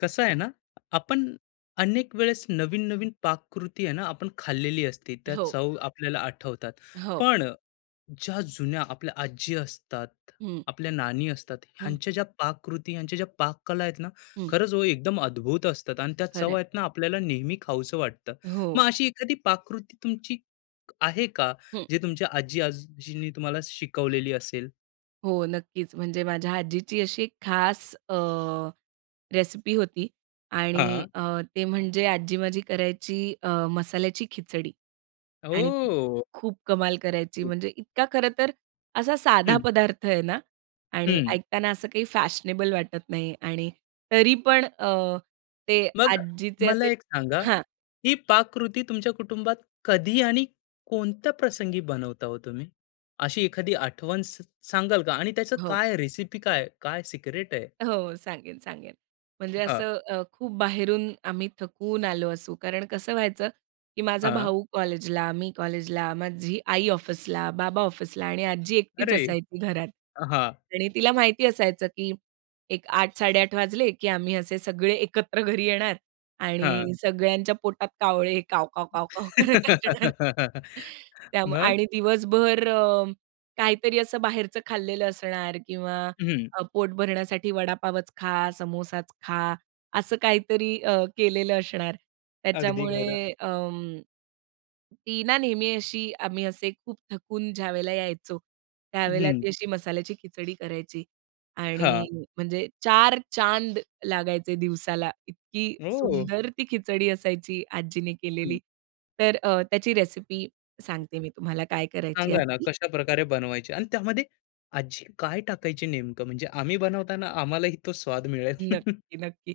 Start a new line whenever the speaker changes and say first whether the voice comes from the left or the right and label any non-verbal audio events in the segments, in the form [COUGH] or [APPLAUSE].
left: कसं आहे ना, आपण अनेक वेळेस नवीन-नवीन पाककृती आहे ना, आपण खाल्लेली असते. त्या
right: हो,
left: चव आपल्याला आठवतात.
right: हो.
left: पण ज्या जुन्या आपल्या आजी असतात,
right: हं,
left: आपल्या नानी असतात,
right: हं,
left: ह्यांच्या ज्या पाककृती, ह्यांच्या ज्या पाककला आहेत ना,
right: हं.
left: खरंच हो एकदम अद्भुत असतात आणि त्या चव
right: खरं
left: आहेत ना, आपल्याला नेहमी खाऊसं वाटतं.
right: हो,
left: मग अशी एखादी पाककृती तुमची आहे का,
right: हं.
left: जे तुमच्या आजी-आजींनी तुम्हाला शिकवलेली असेल?
right: हो, नक्कीच. म्हणजे माझ्या आजीची अशी एक खास रेसिपी होती आणि
left: हां.
right: ते म्हणजे आजी माझी करायची मसाल्याची खिचडी आणि ती
left: ओह!
right: खूप कमाल करायची. म्हणजे इतका खरं तर असा साधा
left: हं,
right: पदार्थ आहे ना आणि
left: हं.
right: ऐकताना असं काही फॅशनेबल वाटत नाही आणि तरी पण ते
left: मग
right: आजीचे
left: मला
right: असे
left: एक सांगा,
right: हां,
left: ही पाककृती तुमच्या कुटुंबात कधी आणि कोणत्या प्रसंगी बनवता हो तुम्ही? अशी एखादी आठवण स सांगाल का? आणि त्याचं
right: हो.
left: काय रेसिपी काय? काय सिक्रेट आहे?
right: हो, सांगेन, सांगेन. म्हणजे
left: हां,
right: असं खूप बाहेरून आम्ही थकून आलो असू. कारण कसं व्हायचं, की माझा
left: हां.
right: भाऊ कॉलेजला, मी कॉलेजला, माझी आई ऑफिसला, बाबा ऑफिसला आणि आजी एकटीच
left: अरे!
right: असायची घरात.
left: हा..
right: आणि तिला माहिती असायचं, की एक 8, 8:30 वाजले, की आम्ही असे सगळे एकत्र घरी येणार
left: हा..
right: आणि सगळ्यांच्या पोटात कावळे काव, काव, काव, काव करत असणार.
left: [LAUGHS]
right: त्यामुळे
left: मग?
right: आणि दिवसभर काहीतरी असं बाहेरचं खाल्लेलं असणार किंवा
left: हं.
right: पोट भरण्यासाठी वडापावच खा, समोसाच खा, असं काहीतरी केलेलं असणार.
left: अगदी खरं.
right: त्याच्यामुळे ती ना नेहमी अशी आम्ही असे खूप थकून ज्यावेळेला यायचो, त्यावेळेला
left: हं.
right: ती अशी मसाल्याची खिचडी करायची
left: हां.
right: आणि म्हणजे 4 चांद लागायचे दिवसाला. इतकी
left: ओह!
right: सुंदर ती खिचडी असायची आजीने
left: हं.
right: केलेली. तर त्याची रेसिपी सांगते मी तुम्हाला काय करायची
left: सांगा ना
right: आजी.
left: कशाप्रकारे बनवायची? आणि त्यामध्ये आजी काय टाकायची नेमकं? म्हणजे आम्ही बनवताना आम्हालाही तो स्वाद मिळेल. [LAUGHS]
right: नक्की, नक्की.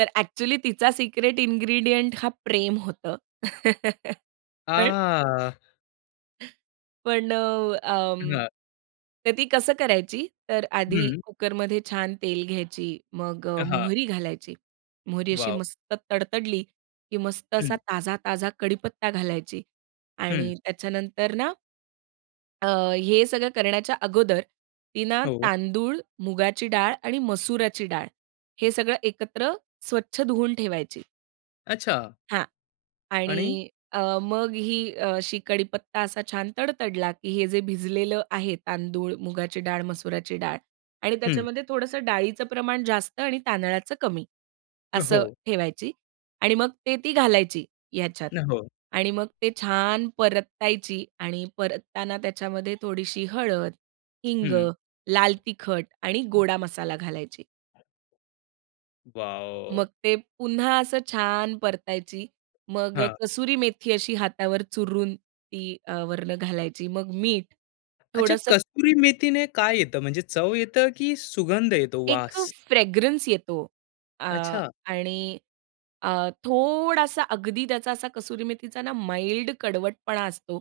right: तर ॲक्चुअली तिचा सिक्रेट इन्ग्रीडियंट हा प्रेम होतं. [LAUGHS] पण
left: आ,
right: पण अं,
left: हां.
right: तर ती कसं करायची, तर आधी
left: हं.
right: कुकरमध्ये छान तेल घ्यायची, मग
left: हां.
right: मोहरी घालायची. मोहरी अशी
left: वॉव!
right: मस्त तडतडली, की मस्त असा
left: हं,
right: ताजा-ताजा कढीपत्ता घालायची
left: हं.
right: आणि त्याच्यानंतर ना अ, हे सगळं करण्याच्या अगोदर ती ना
left: हो.
right: तांदूळ, मुगाची डाळ आणि मसुराची डाळ हे सगळं एकत्र स्वच्छ धुवून ठेवायची.
left: अच्छा.
right: हां. आणि
left: आणि
right: मग ही अशी कढीपत्ता असा छान तडतडला, की हे जे भिजलेलं आहे तांदूळ, मुगाची डाळ, मसुराची डाळ आणि
left: हं.
right: त्याच्यामध्ये थोडंसं डाळीचं प्रमाण जास्त आणि तांदळाचं कमी
left: हो.
right: असं ठेवायची आणि मग ते ती घालायची ह्याच्यात
left: हो.
right: आणि मग ते छान परतायची आणि परतताना त्याच्यामध्ये थोडीशी हळद, हिंग,
left: हं.
right: लाल तिखट आणि गोडा मसाला घालायची.
left: वॉव!
right: मग ते पुन्हा असं छान परतायची. मग
left: हां.
right: कसुरी मेथी अशी हातावर चुरून ती वरनं घालायची. मग मीठ,
left: अच्छा,
right: थोडंसं
left: कसुरी मेथीने काय येतं? म्हणजे चव येतं की सुगंध येतो,
right: एक
left: वास?
right: फ्रेग्रन्स येतो. अ,
left: अच्छा.
right: आणि थोडासा अगदी त्याचा असा कसुरी मेथीचा ना माईल्ड कडवटपणा असतो.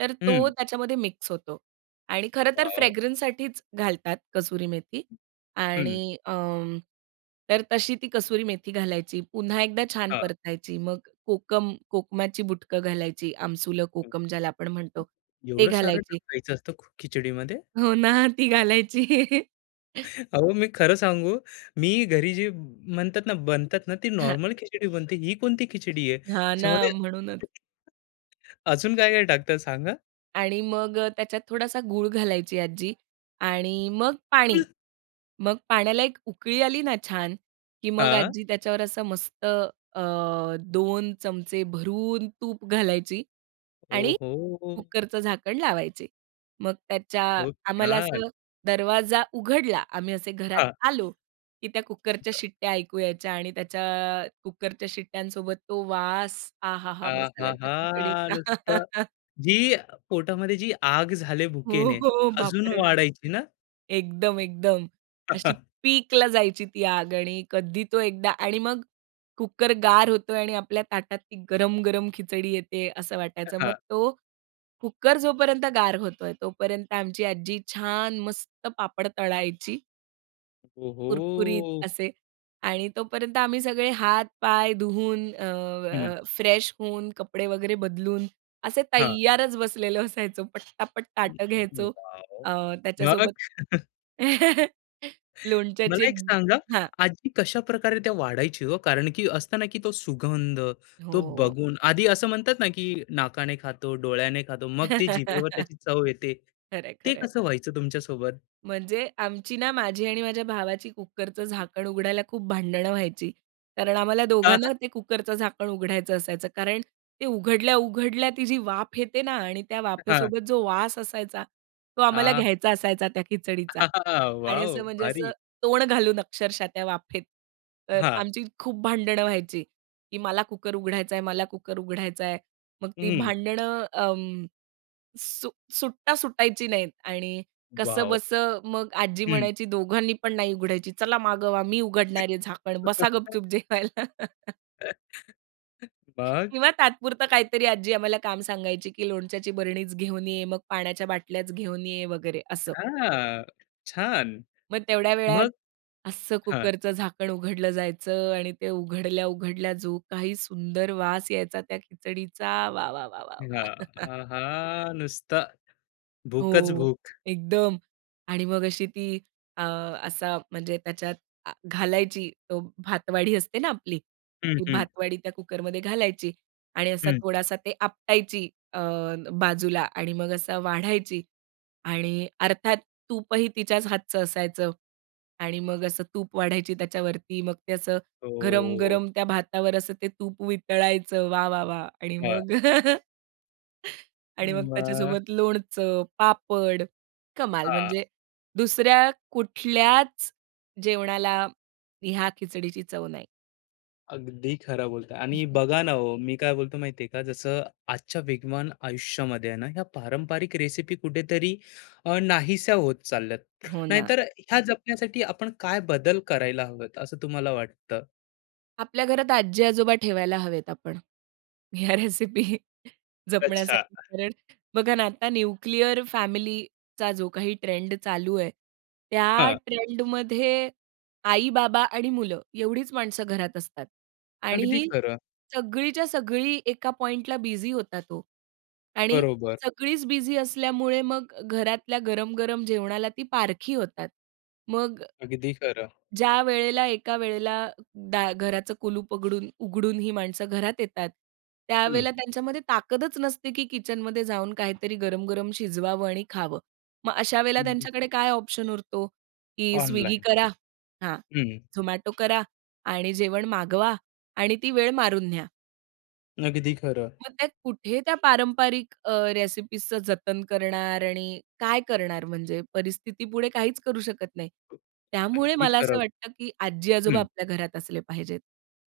right: तर तो
left: हं.
right: त्याच्यामध्ये मिक्स होतो. आणि खरं तर
left: वॉव!
right: फ्रेग्रन्ससाठीच घालतात कसुरी मेथी
left: हं.
right: आणि तर तशी ती कसुरी मेथी घालायची. पुन्हा एकदा छान
left: हां.
right: परतायची. मग कोकम, कोकमाची बुटकं घालायची. आमसुलं
left: हं.
right: कोकम ज्याला आपण म्हणतो ते
left: एवढं सारं
right: घालायची.
left: टाकायचं असतं खिचडीमध्ये?
right: हो ना, ती घालायची. [LAUGHS]
left: अहो, मी खरं सांगू, मी घरी जी म्हणतात ना, बनतात ना, ती
right: हां,
left: नॉर्मल खिचडी बनते. ही कोणती खिचडी आहे?
right: हां ना,
left: त्याच्यामध्ये
right: म्हणूनच.
left: अजून काय-काय टाकतात सांगा?
right: आणि मग त्याच्यात थोडासा गूळ घालायची आजी आणि मग पाणी. मग पाण्याला एक उकळी आली ना छान, की मग
left: हां.
right: आजी त्याच्यावर असं मस्त 2 चमचे भरून तूप घालायची आणि
left: ओहो!
right: कुकरचं झाकण लावायचे. मग त्याच्या
left: खूप
right: आम्हाला
left: छान.
right: असं दरवाजा उघडला, आम्ही असे घरात
left: हां.
right: आलो, की त्या कुकरच्या शिट्ट्या ऐकू यायच्या आणि त्याच्या कुकरच्या शिट्ट्यांसोबत तो वास, आहाहा! मसाल्याच्या
left: आहाहा!
right: खिचडीचा.
left: नुसतं
right: [LAUGHS]
left: जी पोटामध्ये जी आग झाले
right: हो,
left: भुकेने, ती
right: हो.
left: अजून
right: बापरे!
left: वाढायची ना?
right: एकदम, एकदम. अशी
left: [LAUGHS]
right: पीकला जायची ती आग आणि कधी तो एकदा आणि मग कुकर गार होतोय आणि आपल्या ताटात ती गरम-गरम खिचडी येते असं वाटायचं.
left: हां.
right: मग तो कुकर जोपर्यंत गार होतोय, तोपर्यंत आमची आजी छान मस्त पापड तळायची कुरकुरीत
left: ओहो!
right: असे आणि तोपर्यंत आम्ही सगळे हात-पाय धुवून
left: हं.
right: फ्रेश होऊन, कपडे वगैरे बदलून असे
left: हां.
right: तैयारच बसलेलो असायचो. पटापट ताटं घ्यायचो.
left: वॉव!
right: अ,
left: मग
right: त्याच्यासोबत [LAUGHS] लोणच्याची
left: मला
right: एक
left: एक सांगा,
right: हां.
left: आजी कशाप्रकारे त्या वाढायची हो? कारण की असतं ना, की तो सुगंध, तो
right: हो.
left: बघून आधी असं म्हणतात ना, की नाकाने खातो, डोळ्याने खातो, मग ते जिभेवर
right: [LAUGHS]
left: त्याची चव येते.
right: खरंय,
left: ते
right: खरंय.
left: कसं व्हायचं तुमच्यासोबत?
right: म्हणजे आमची ना माझी आणि माझ्या भावाची कुकरचं झाकण उघडायला खूप भांडणं व्हायची. कारण आम्हाला दोघांना
left: [LAUGHS]
right: ते कुकरचं झाकण उघडायचं असायचं. कारण ते उघडल्या-उघडल्या ती जी वाफ येते ना आणि त्या
left: हां.
right: वाफेसोबत जो वास असायचा, तो आम्हाला
left: आ,
right: घ्यायचा असायचा त्या खिचडीचा
left: [LAUGHS]
right: आणि
left: वॉव!
right: असं म्हणजे असं
left: भारी.
right: तोंड घालून अक्षरशः त्या वाफेत. तर
left: हां.
right: आमची खूप भांडणं व्हायची, की मला कुकर उघडायचा आहे, मला कुकर उघडायचा आहे. मग ती
left: हं.
right: भांडणं सु सुट्टा सुटायची नाहीत आणि
left: वॉव!
right: कसंबसं मग आजी
left: हं.
right: म्हणायची, "दोघांनी पण नाही उघडायची. चला मागं व्हा, मी उघडणार आहे झाकण. बसा
left: [LAUGHS]
right: गपचूप जेवायला." [LAUGHS]
left: मग?
right: किंवा तात्पुरतं काहीतरी आजी आम्हाला काम सांगायची, की लोणच्याची बरणीच घेऊन ये, मग पाण्याच्या बाटल्याच घेऊन ये वगैरे असं.
left: हां, छान.
right: मग तेवढ्या वेळात
left: मग?
right: असं
left: हां,
right: कुकरचं झाकण उघडलं जायचं आणि ते उघडल्या-उघडल्या जो काही सुंदर वास यायचा त्या खिचडीचा, वाह, वाह, वाह, वाह,
left: हां.
right: वाह!
left: आहा! नुसता भूकच
right: हो,
left: भूक.
right: एकदम. आणि मग अशी ती अ, असा म्हणजे त्याच्यात घालायची तो भातवाड़ी असते ना आपली,
left: हं,
right: ती
left: हं,
right: भातवाड़ी त्या कुकरमध्ये घालायची आणि असा
left: हं.
right: थोडासा ते आपटायची अ, बाजूला आणि मग असा वाढायची आणि अर्थात तूपही तिच्याच हातचं असायचं आणि मग असं तूप वाढायची त्याच्यावरती. मग ते असं
left: हो.
right: गरम-गरम त्या भातावर असं ते तूप वितळायचं. वाह, वाह, वाह! आणि
left: हां.
right: मग [LAUGHS] आणि मग
left: मग?
right: त्याच्यासोबत लोणचं, पापड, कमाल.
left: हां.
right: म्हणजे दुसऱ्या कुठल्याच जेवणाला ह्या खिचडीची चव नाही.
left: अगदी खरं बोलताय आणि
right: [LAUGHS]
left: बघा ना हो, मी काय बोलतो माहितीये का जसं आजच्या वेगवान आयुष्यामध्ये आहे ना ह्या पारंपरिक रेसिपी कुठेतरी नाहीशा होत चालल्यात
right: हो ना.
left: नाहीतर ह्या जपण्यासाठी आपण काय बदल करायला हवेत असं तुम्हाला वाटतं?
right: आपल्या घरात आजी-आजोबा ठेवायला हवेत आपण. ह्या रेसिपी [LAUGHS]
left: अच्छा.
right: जपण्यासाठी. कारण बघा ना, आता न्यूक्लिअर फॅमिलीचा जो काही ट्रेंड चालू आहे, त्या
left: हा.
right: ट्रेंडमध्ये आई-बाबा आणि मुलं एवढीच माणसं घरात असतात. आणि
left: अगदी
right: ही
left: खरं.
right: सगळीच्या सगळी एका पॉइंटला बिझी होतात ओ. आणि
left: बरोबर.
right: सगळीच बिझी असल्यामुळे मग घरातल्या गरम-गरम जेवणाला ती पारखी होतात. मग
left: अगदी खरं.
right: ज्या वेळेला एका वेळेला दा घराचं कुलूप उघडून उघडून ही माणसं घरात येतात,
left: हम्म.
right: त्यावेळेला त्यांच्यामध्ये ताकदच नसते, की किचनमध्ये जाऊन काहीतरी गरम-गरम शिजवावं आणि खावं. मग अशा वेळेला त्यांच्याकडे काय ऑप्शन उरतो, की स्विगी
left: ऑनलाईन.
right: करा हां,
left: हम्म.
right: Zomato करा आणि जेवण मागवा आणि ती वेळ मारून न्या.
left: अगदी खरं.
right: मग त्या कुठे त्या पारंपरिक रेसिपीजचं जतन करणार आणि काय करणार म्हणजे परिस्थितीपुढे काहीच करू शकत नाही. त्यामुळे
left: अगदी
right: मला असं
left: खरं.
right: वाटतं, की आजी-आजोबा
left: हम्म.
right: आपल्या घरात असले पाहिजेत.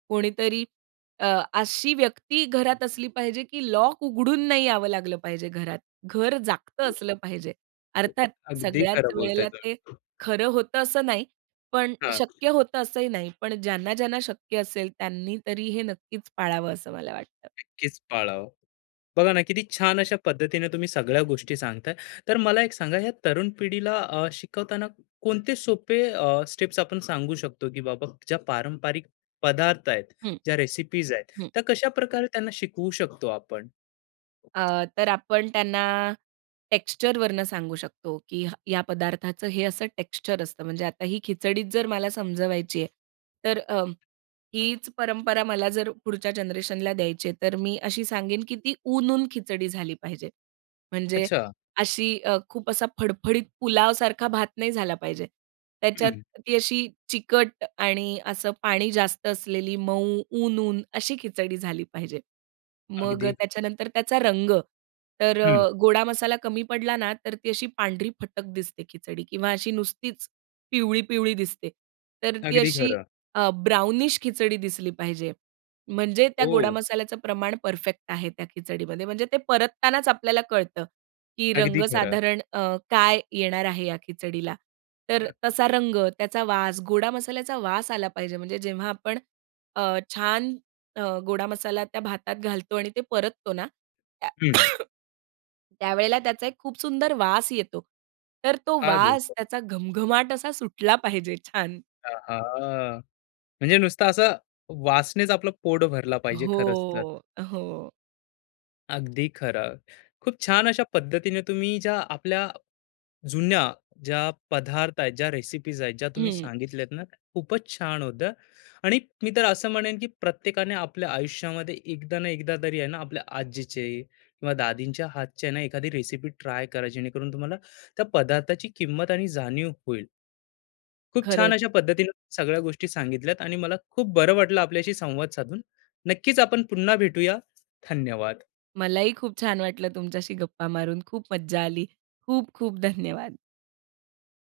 right: कोणीतरी अ, अशी व्यक्ती घरात असली पाहिजे, की लॉक उघडून नाही यावं लागलं पाहिजे घरात. घर जागतं असलं पाहिजे. अर्थात
left: अगदी
right: सगळ्याच
left: खरं बोलताय
right: वेळेला ते
left: तुम्ही.
right: खरं होतं असं नाही, पण शक्य होतं असंही नाही. पण ज्यांना शक्य असेल त्यांनी तरी हे नक्कीच पाळावं असं मला वाटतं.
left: नक्कीच पाळावं. बघा ना, किती छान अशा पद्धतीने तुम्ही सगळ्या गोष्टी सांगताय. तर मला एक सांगा, या तरुण पिढीला शिकवताना कोणते सोपे स्टेप्स आपण सांगू शकतो, की बाबा ज्या पारंपरिक पदार्थ आहेत, ज्या रेसिपीज आहेत,
right: हं.
left: त्या कशाप्रकारे त्यांना शिकवू शकतो आपण?
right: तर आपण त्यांना टेक्स्चरवरनं सांगू शकतो, की ह या पदार्थाचं हे असं टेक्स्चर असतं. म्हणजे आता ही खिचडीच जर मला समजवायची आहे, तर हीच परंपरा मला जर पुढच्या जनरेशनला द्यायची आहे, तर मी अशी सांगेन, की ती ऊन-ऊन खिचडी झाली पाहिजे. म्हणजे
left: अच्छा.
right: अशी खूप असा फडफडीत पुलावसारखा भात नाही झाला पाहिजे. त्याच्यात
left: हं.
right: ती अशी चिकट तिखट आणि असं पाणी जास्त असलेली मऊ, ऊन-ऊन अशी खिचडी झाली पाहिजे. मग
left: अगदी.
right: त्याच्यानंतर त्याचा रंग. तर
left: हं.
right: गोडा मसाला कमी पडला ना, तर ती अशी पांढरी फटक दिसते खिचडी किंवा अशी नुसतीच पिवळी-पिवळी दिसते. तर ती
left: अगदी
right: अशी
left: खरं.
right: अ, ब्राउनिश खिचडी दिसली पाहिजे. म्हणजे त्या गोडा
left: हो.
right: मसाल्याचं प्रमाण परफेक्ट आहे त्या खिचडीमध्ये. म्हणजे ते परततानाच आपल्याला कळतं, की रंग
left: अगदी खरं.
right: साधारण काय येणार आहे या खिचडीला. तर
left: हं,
right: तसा रंग, त्याचा वास, गोडा मसाल्याचा वास आला पाहिजे. म्हणजे जेव्हा आपण छान गोडा मसाला त्या भातात घालतो आणि ते परततो ना, त्या
left: हं.
right: [COUGHS] त्यावेळेला त्याचा एक खूप सुंदर वास येतो. तर तो
left: काय
right: वास
left: बोलतो?
right: त्याचा घमघमाट असा सुटला पाहिजे छान.
left: आहाहा! म्हणजे नुसतं असं वासनेच आपलं पोट भरला पाहिजे
right: हो,
left: खरंच तर.
right: हो.
left: अगदी खरं. खूप छान अशा पद्धतीने तुम्ही ज्या आपल्या जुन्या ज्या पदार्थ आहेत, ज्या रेसिपीज आहेत, ज्या तुम्ही
right: हं,
left: सांगितल्यात ना, त्या खूपच छान होत्या आणि मी तर असं म्हणेन, की प्रत्येकाने आपल्या आयुष्यामध्ये एकदा ना एकदा तरी आहे ना, आपल्या आजीचे किंवा दादींच्या हातची ना, एखादी रेसिपी ट्राय करा, जेणेकरून तुम्हाला त्या पदार्थाची किंमत आणि जाणीव होईल. खूप छान
right: खरंच.
left: अशा पद्धतीने सगळ्या गोष्टी सांगितल्यात आणि मला खूप बरं वाटलं आपल्याशी संवाद साधून. नक्कीच आपण पुन्हा भेटूया. धन्यवाद.
right: मलाही खूप छान वाटलं तुमच्याशी गप्पा मारून. खूप मज्जा आली. खूप खूप धन्यवाद.